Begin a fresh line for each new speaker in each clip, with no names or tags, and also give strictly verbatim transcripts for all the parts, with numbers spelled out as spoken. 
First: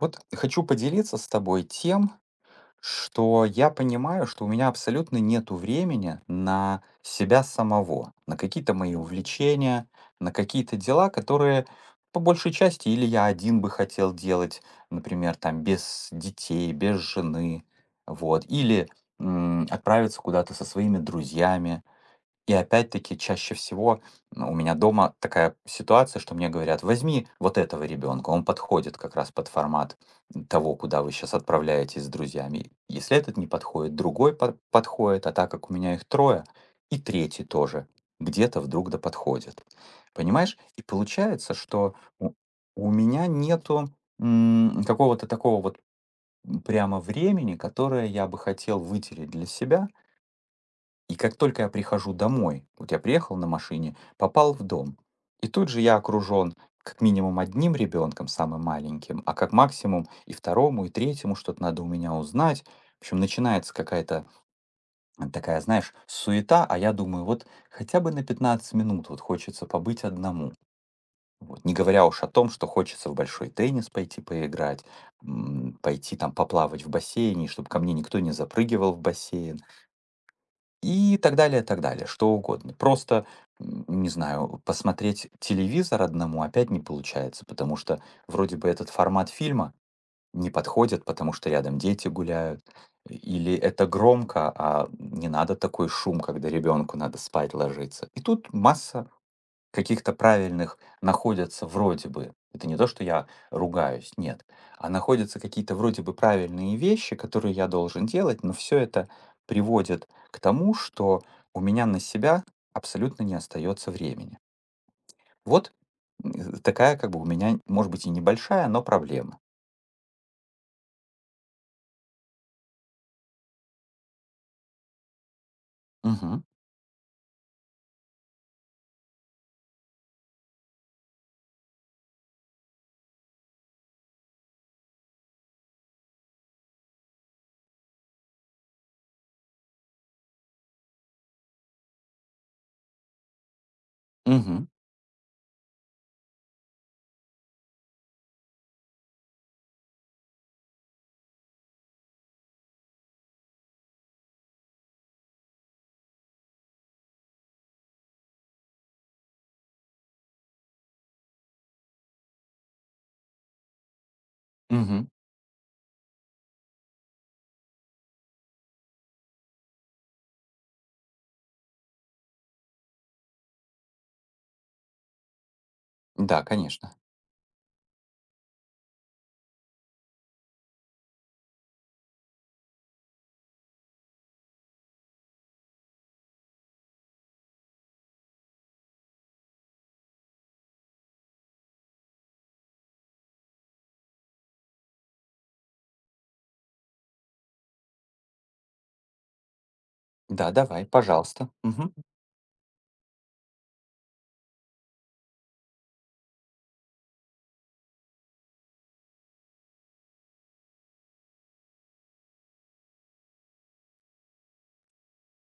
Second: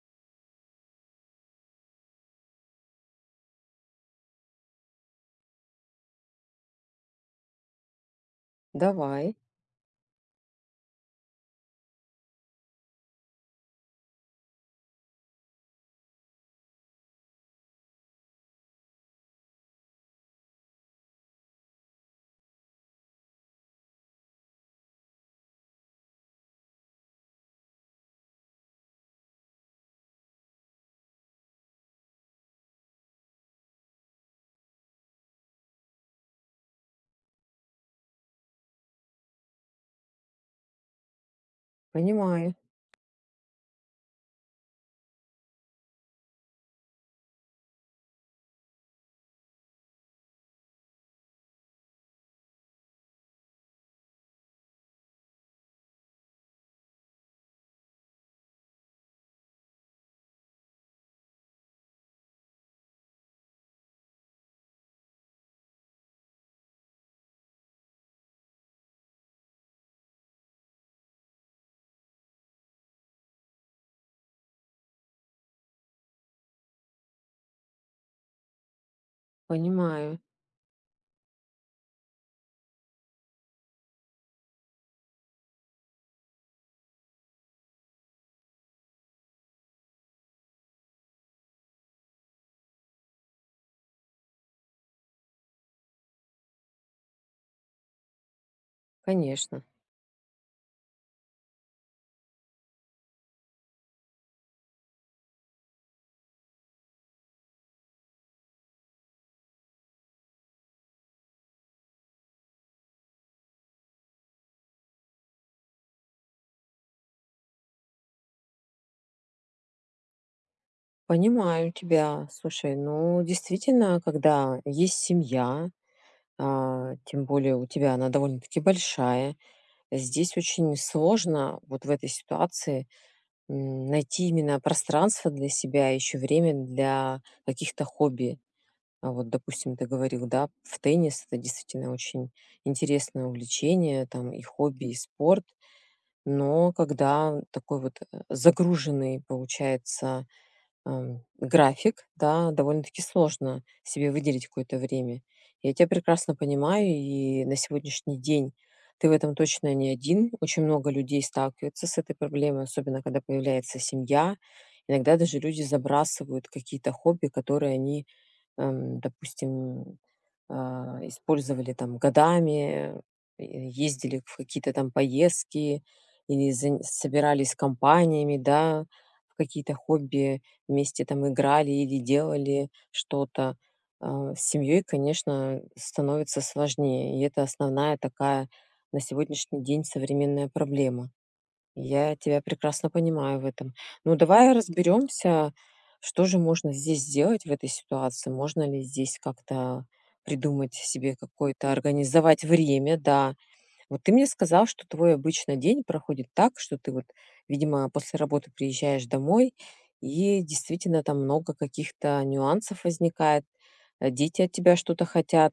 Вот хочу поделиться с тобой тем, что я понимаю, что у меня абсолютно нету времени на себя самого, на какие-то мои
Давай,
увлечения, на какие-то дела, которые по большей части или я один бы хотел делать, например, там без детей, без жены, вот, или м, отправиться куда-то со своими друзьями, и опять-таки чаще всего, ну, у меня дома такая ситуация, что мне говорят: "Возьми вот этого ребенка, он подходит как раз под формат того, куда вы сейчас отправляетесь с друзьями". Если этот не подходит, другой под подходит, а так как у меня их трое, и третий тоже где-то вдруг да подходит. Понимаешь? И получается, что у
понимаю,
у меня нету, м, какого-то такого вот, м, прямо времени, которое я бы хотел выделить для себя. И как только я прихожу домой, вот я приехал на машине, попал в дом, и тут же я окружен как минимум одним ребенком, самым маленьким, а как максимум и второму, и третьему что-то надо у меня узнать. В общем, начинается какая-то э, такая, знаешь, суета, а я думаю, вот хотя бы на пятнадцать минут вот хочется побыть одному. Вот. Не говоря уж о том, что хочется в большой теннис пойти поиграть, м, пойти там поплавать в бассейне, чтобы ко мне никто не запрыгивал в бассейн,
понимаю,
и так далее, так далее, что угодно. Просто, м, не знаю, посмотреть телевизор одному опять не получается, потому что вроде бы этот формат фильма не подходит, потому что рядом дети гуляют, или это громко, а не надо такой шум, когда ребенку надо спать ложиться. И тут масса
конечно.
каких-то правильных находятся вроде бы. Это не то, что я ругаюсь, нет. А находятся какие-то вроде бы правильные вещи, которые я должен делать, но все это приводит к тому, что у меня на себя абсолютно не остается времени. Вот, м, такая как бы у меня, может быть, и небольшая, но проблема.
Понимаю тебя. Слушай, ну действительно, когда есть семья,
Мгм.
а, тем более у тебя она довольно-таки большая, здесь очень сложно вот в этой ситуации м, найти именно пространство для себя, еще время для каких-то хобби. А вот, допустим, ты говорил, да, в теннис это действительно очень интересное увлечение, там и
Мгм.
хобби, и спорт. Но когда такой вот, э, загруженный, получается, ам, график, да, довольно-таки сложно себе выделить какое-то время. Я тебя прекрасно понимаю, и на сегодняшний день ты в этом точно не один. Очень много людей сталкиваются с этой проблемой, особенно когда появляется семья.
Мгм.
Иногда даже люди забрасывают какие-то хобби, которые они, эм, допустим, а, использовали там годами, э, ездили в какие-то там поездки
Да,
или зан-
конечно.
собирались с компаниями, да, в какие-то хобби вместе там играли или делали что-то. А, С семьей, конечно, становится сложнее, и это основная такая на сегодняшний день современная проблема. Я тебя прекрасно понимаю в этом. Ну, давай разберемся, что же можно здесь сделать в этой ситуации. Можно ли здесь как-то
Да,
придумать
давай,
себе
пожалуйста.
какое-то,
Мгм.
организовать время, да, вот ты мне сказал, что твой обычно день проходит так, что ты вот, видимо, после работы приезжаешь домой, и действительно там много каких-то нюансов возникает. Э, Дети от тебя что-то хотят,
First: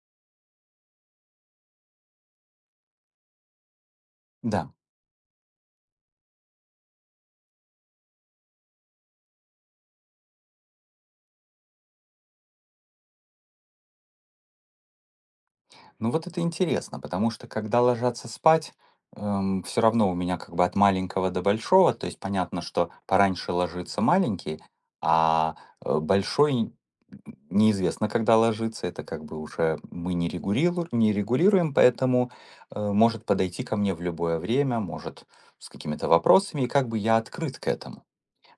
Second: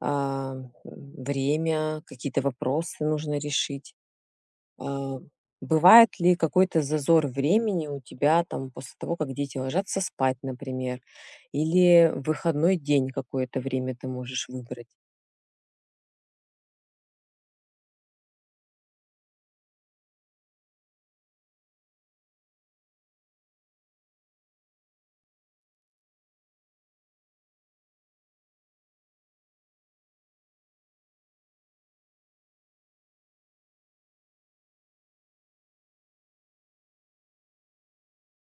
а, м, время, какие-то вопросы нужно решить.
Да.
А, Бывает ли какой-то зазор времени у тебя там после того, как дети ложатся спать, например, или в выходной день какое-то время ты можешь выбрать?
Ну вот это интересно, потому что когда ложатся спать, все равно у меня как бы от маленького до большого, то есть понятно, что пораньше ложится маленький, а э, большой неизвестно, когда ложится, это как бы уже мы не регулируем, не регулируем, поэтому э, может подойти ко мне в любое время, может с какими-то вопросами, и как бы я открыт к этому.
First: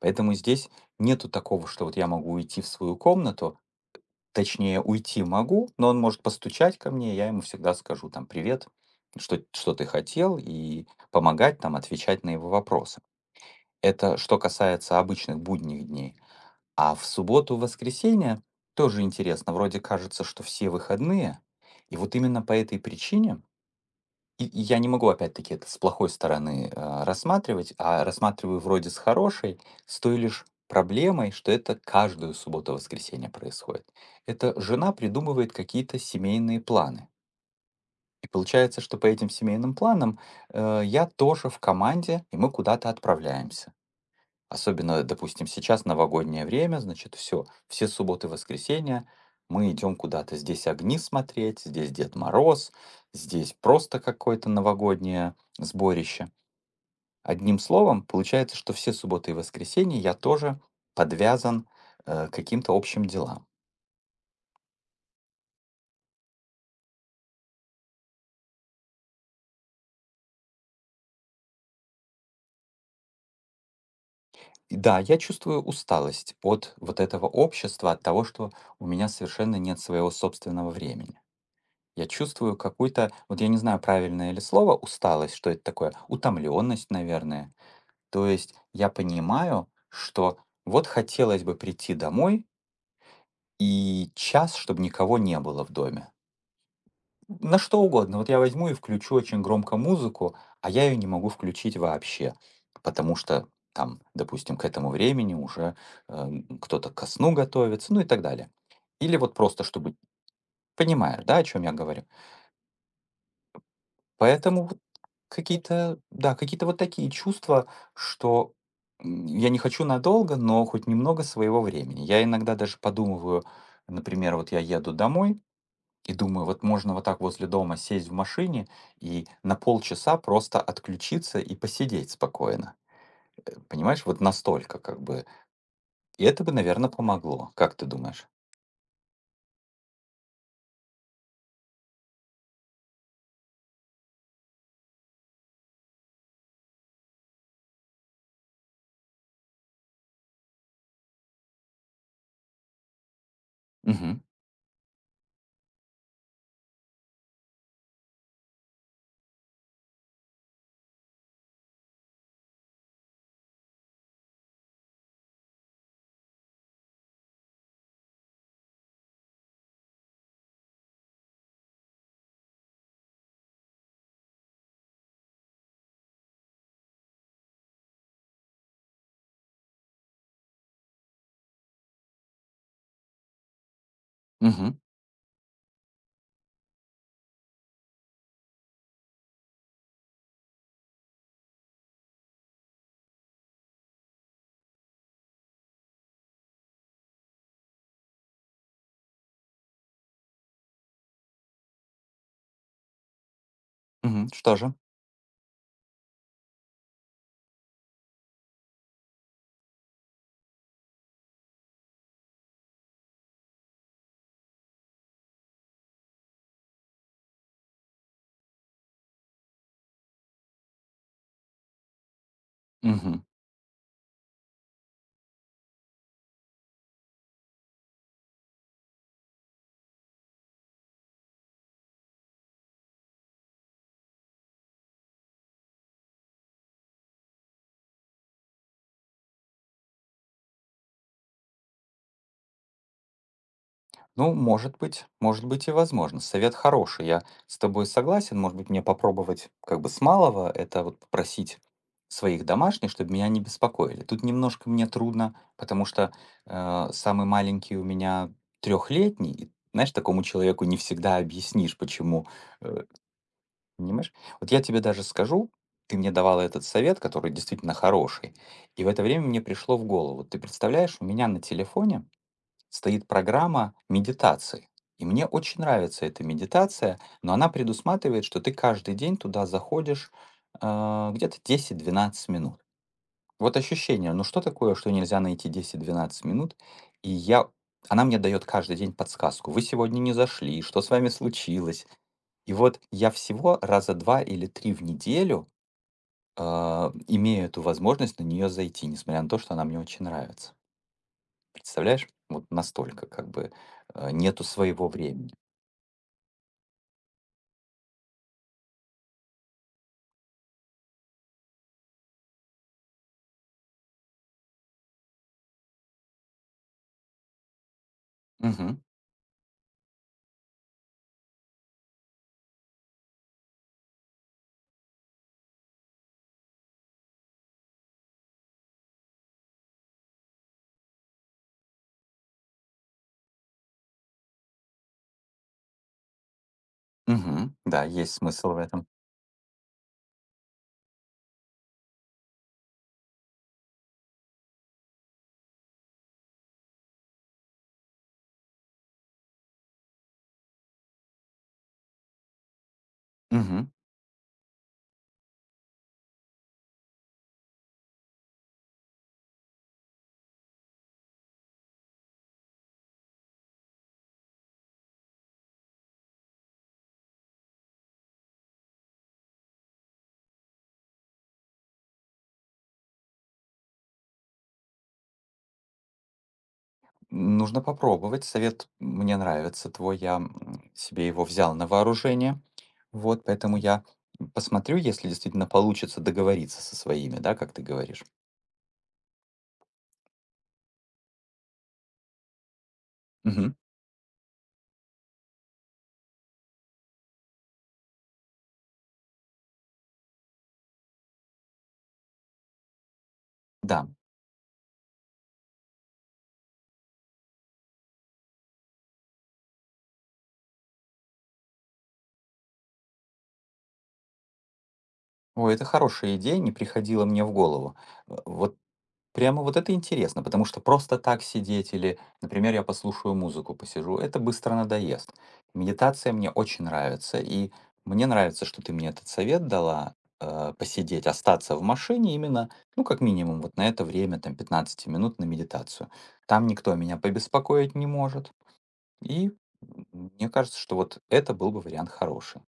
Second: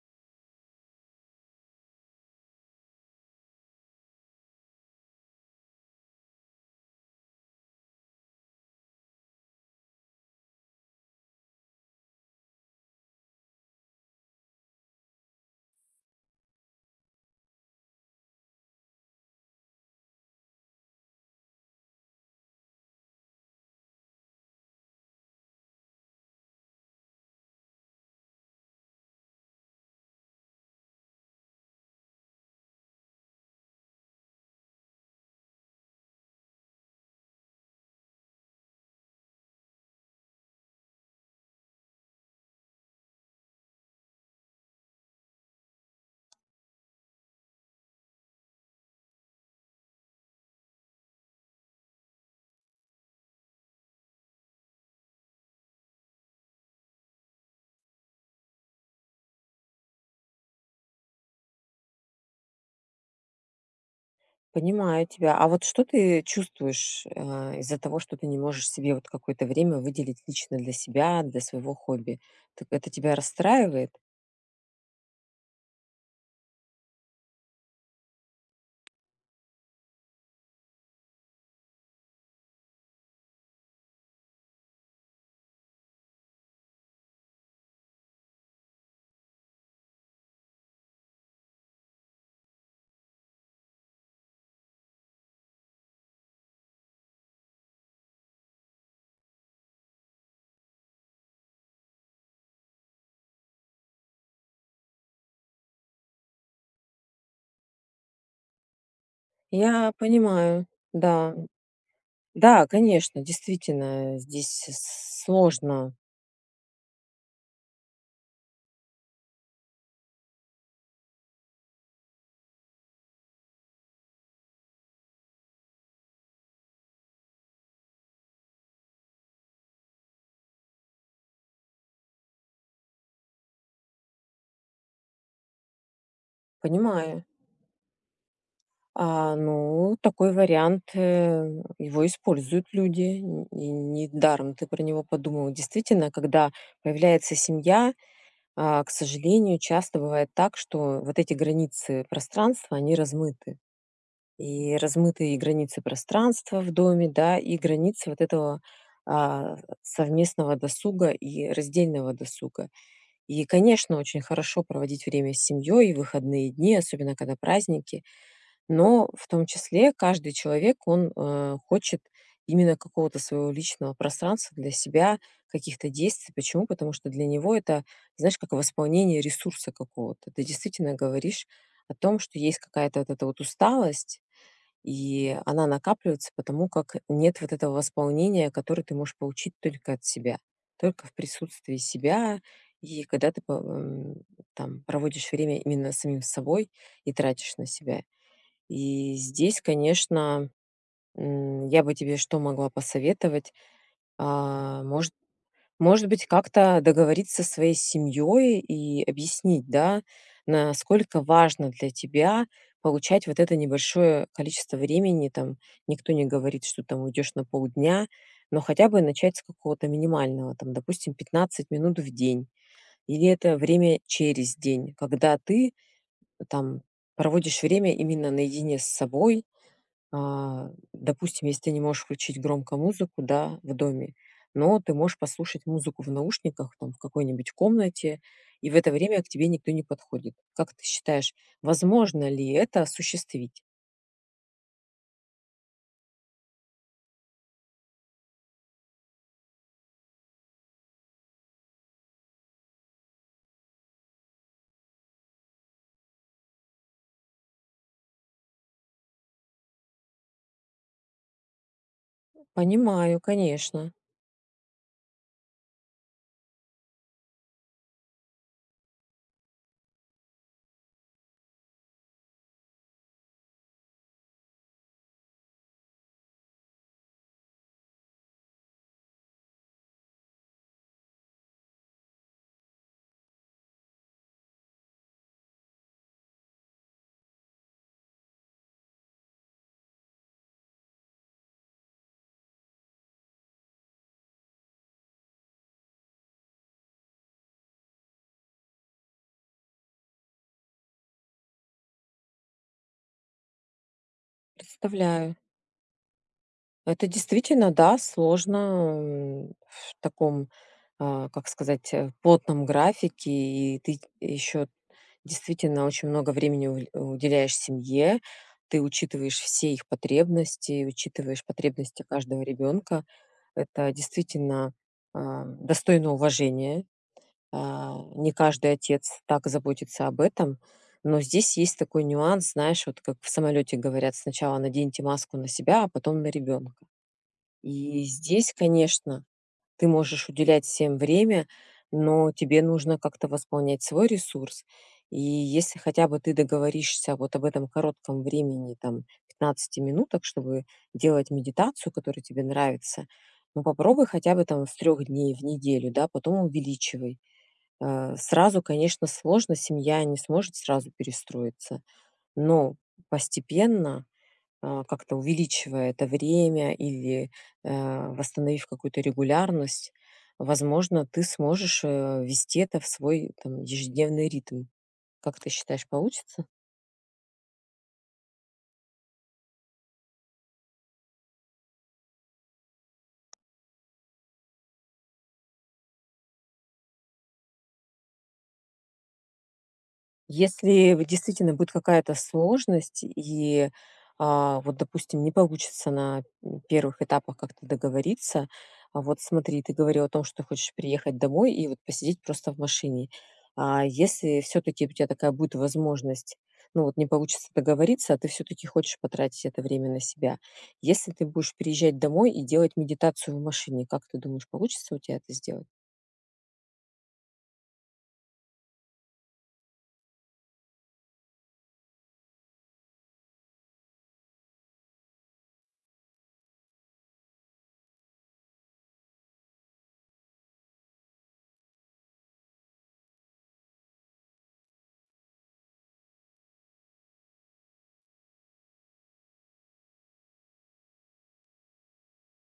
Поэтому здесь нету такого, что вот я могу уйти в свою комнату. Точнее, уйти могу, но он может постучать ко мне, я ему всегда скажу там: "Привет, что что ты хотел?" И помогать там отвечать на его вопросы. Это что касается обычных будних дней. А в субботу, воскресенье тоже интересно. Вроде кажется, что все выходные, и вот именно по этой причине и и я не могу опять-таки это с плохой стороны, а, рассматривать, а рассматриваю вроде с хорошей, с той лишь проблемой, что это каждую субботу-воскресенье происходит. Это жена придумывает какие-то семейные планы. И получается, что по этим семейным планам, э, я тоже в команде, и мы куда-то отправляемся. Особенно, допустим, сейчас новогоднее время, значит, все, все субботы, воскресенья мы идем куда-то. Здесь огни смотреть, здесь Дед Мороз, здесь просто какое-то новогоднее сборище. Одним словом, получается, что все субботы и воскресенья я тоже подвязан, э, к каким-то общим делам.
Понимаю тебя. А вот что ты чувствуешь, а, из-за того, что ты не можешь себе вот какое-то время выделить лично для себя, для своего хобби? Т Это тебя расстраивает?
И да, я чувствую усталость от вот этого общества, от того, что у меня совершенно нет своего собственного времени. Я чувствую какую-то, вот я не знаю, правильное ли слово, усталость, что это такое, утомленность, наверное. То есть я понимаю, что вот хотелось бы прийти домой и час, чтобы никого не было в доме. На что угодно. Вот я возьму и включу очень громко музыку, а я ее не могу включить вообще, потому что там, допустим, к этому времени уже э, кто-то ко сну готовится, ну и так далее. Или вот просто,
Я
чтобы,
понимаю.
понимаешь,
Да,
да, о чем я говорю?
да, конечно, действительно, здесь
Поэтому вот
с сложно.
какие-то, да, какие-то вот такие чувства, что, м, я не хочу надолго, но хоть немного своего времени. Я иногда даже подумываю, например, вот я еду домой и думаю, вот можно вот так возле дома сесть в машине и на полчаса просто отключиться и посидеть спокойно. Э, понимаешь, вот настолько как бы. И это бы, наверное,
Понимаю.
помогло. Как ты думаешь?
А, ну, такой вариант, э, его используют люди. Н И недаром ты про него подумала. Действительно, когда появляется семья, А, к сожалению, часто бывает так, что вот эти границы пространства, они размыты.
Угу.
И размыты и границы пространства в доме, да, и границы вот этого а, совместного досуга и раздельного досуга. И, конечно, очень хорошо проводить время с семьей и выходные дни, особенно когда праздники, но в том числе каждый человек, он, э, хочет именно какого-то своего личного пространства для себя, каких-то действий. Почему? Потому что для него это, знаешь, как восполнение ресурса какого-то. Ты действительно говоришь о том, что есть какая-то вот эта вот усталость,
Угу.
и она накапливается, потому как нет вот этого восполнения, которое ты можешь получить только от себя, только в присутствии себя. И когда ты по м, там проводишь время именно с самим собой и тратишь на себя. И здесь, конечно, м, я бы тебе что могла посоветовать?
Угу. Что же?
А, может, может быть, как-то договориться со своей семьей и объяснить, да, насколько важно для тебя получать вот это небольшое количество времени. Там никто не говорит, что там уйдешь на полдня, но хотя бы начать с какого-то минимального, там, допустим, пятнадцать минут в день.
Угу.
Или это время через день, когда ты там проводишь время именно наедине с собой, а, допустим, если ты не можешь включить громко музыку, да, в доме, но ты можешь послушать музыку в наушниках, там, в какой-нибудь комнате, и в это время к тебе никто не подходит. Как ты считаешь, возможно ли это осуществить?
Ну, может быть, может быть, и возможно. Совет хороший, я с тобой согласен. Может быть, мне попробовать как бы с малого, это вот попросить своих домашних, чтобы меня не беспокоили. Тут немножко мне трудно, потому что э, самый маленький у меня трехлетний, и, знаешь, такому человеку не всегда объяснишь, почему, э,
Понимаю, конечно,
понимаешь? Вот я тебе даже скажу, ты мне давала этот совет, который действительно хороший, и в это время мне пришло в голову. Вот ты представляешь, у меня на телефоне стоит программа медитации. И мне очень нравится эта медитация, но она предусматривает, что ты каждый день туда заходишь а, где-то десять - двенадцать минут. Вот ощущение, ну что такое, что нельзя найти десять - двенадцать минут? И я, она мне дает каждый день подсказку. Вы сегодня не зашли, что с вами случилось? И вот я всего раза два или три в неделю а, имею эту возможность на нее зайти, несмотря на то, что она мне очень нравится. Представляешь? Вот настолько как бы, э, нету своего времени.
представляю. Это действительно, да, сложно, м, в таком, а, как сказать, э, плотном графике, и ты еще действительно очень много времени уль уделяешь семье. Ты
Мгм,
учитываешь все их потребности, учитываешь потребности каждого ребенка. Это действительно, а, достойно уважения. А, не каждый отец так заботится об этом. Но здесь есть такой нюанс, знаешь, вот как в самолете говорят: сначала наденьте маску на себя, а потом на ребенка.
мгм. Да,
И
есть смысл
здесь,
в этом.
конечно, ты можешь уделять всем время, но тебе нужно как-то восполнять свой ресурс. И если хотя бы ты договоришься вот об этом коротком времени, там, пятнадцати минуток, чтобы делать медитацию, которая тебе нравится, ну,
Мгм.
попробуй хотя бы там с трех дней в неделю, да, потом увеличивай. Э, Сразу, конечно, сложно, семья не сможет сразу перестроиться, но постепенно а, как-то увеличивая это время или, э, восстановив какую-то регулярность, возможно, ты сможешь, э, ввести это в свой там ежедневный ритм. Как ты считаешь, получится?
Нужно попробовать. Совет мне нравится твой. Я, м, себе его взял на вооружение. Вот, поэтому я посмотрю, если действительно получится договориться со своими, да, как ты говоришь.
Если в действительно будет какая-то сложность
Мгм.
и, а, вот, допустим, не получится на, м, первых этапах как-то договориться. А вот смотри, ты говорила о том, что хочешь приехать домой и вот посидеть просто в машине. А
Да.
если все таки у тебя такая будет возможность, ну, вот не получится договориться, а ты все таки хочешь потратить это время на себя. Если ты будешь приезжать домой и делать медитацию в машине, как ты думаешь, получится у тебя это
Ой, это
сделать?
хорошая идея, не приходила мне в голову. Э, вот Прямо вот это интересно, потому что просто так сидеть или, например, я послушаю музыку, посижу, это быстро надоест. Медитация мне очень нравится, и мне нравится, что ты мне этот совет дала, э, посидеть, остаться в машине именно, ну, как минимум, вот на это время, там, пятнадцать минут на медитацию. Там никто меня побеспокоить не может, и м, мне кажется, что вот это был бы вариант хороший.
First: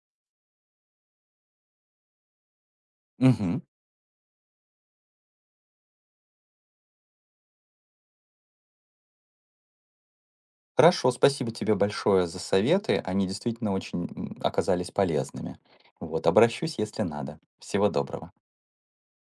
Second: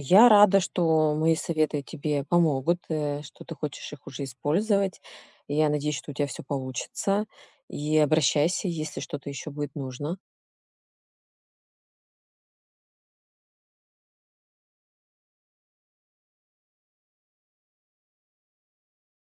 Я рада, что мои советы тебе помогут, э, что ты
Мгм.
хочешь их уже использовать. Я надеюсь, что у тебя все получится. И обращайся, если что-то еще будет нужно.
Хорошо, спасибо тебе большое за советы. Они действительно очень м, оказались полезными. Вот, обращусь, если надо. Всего доброго.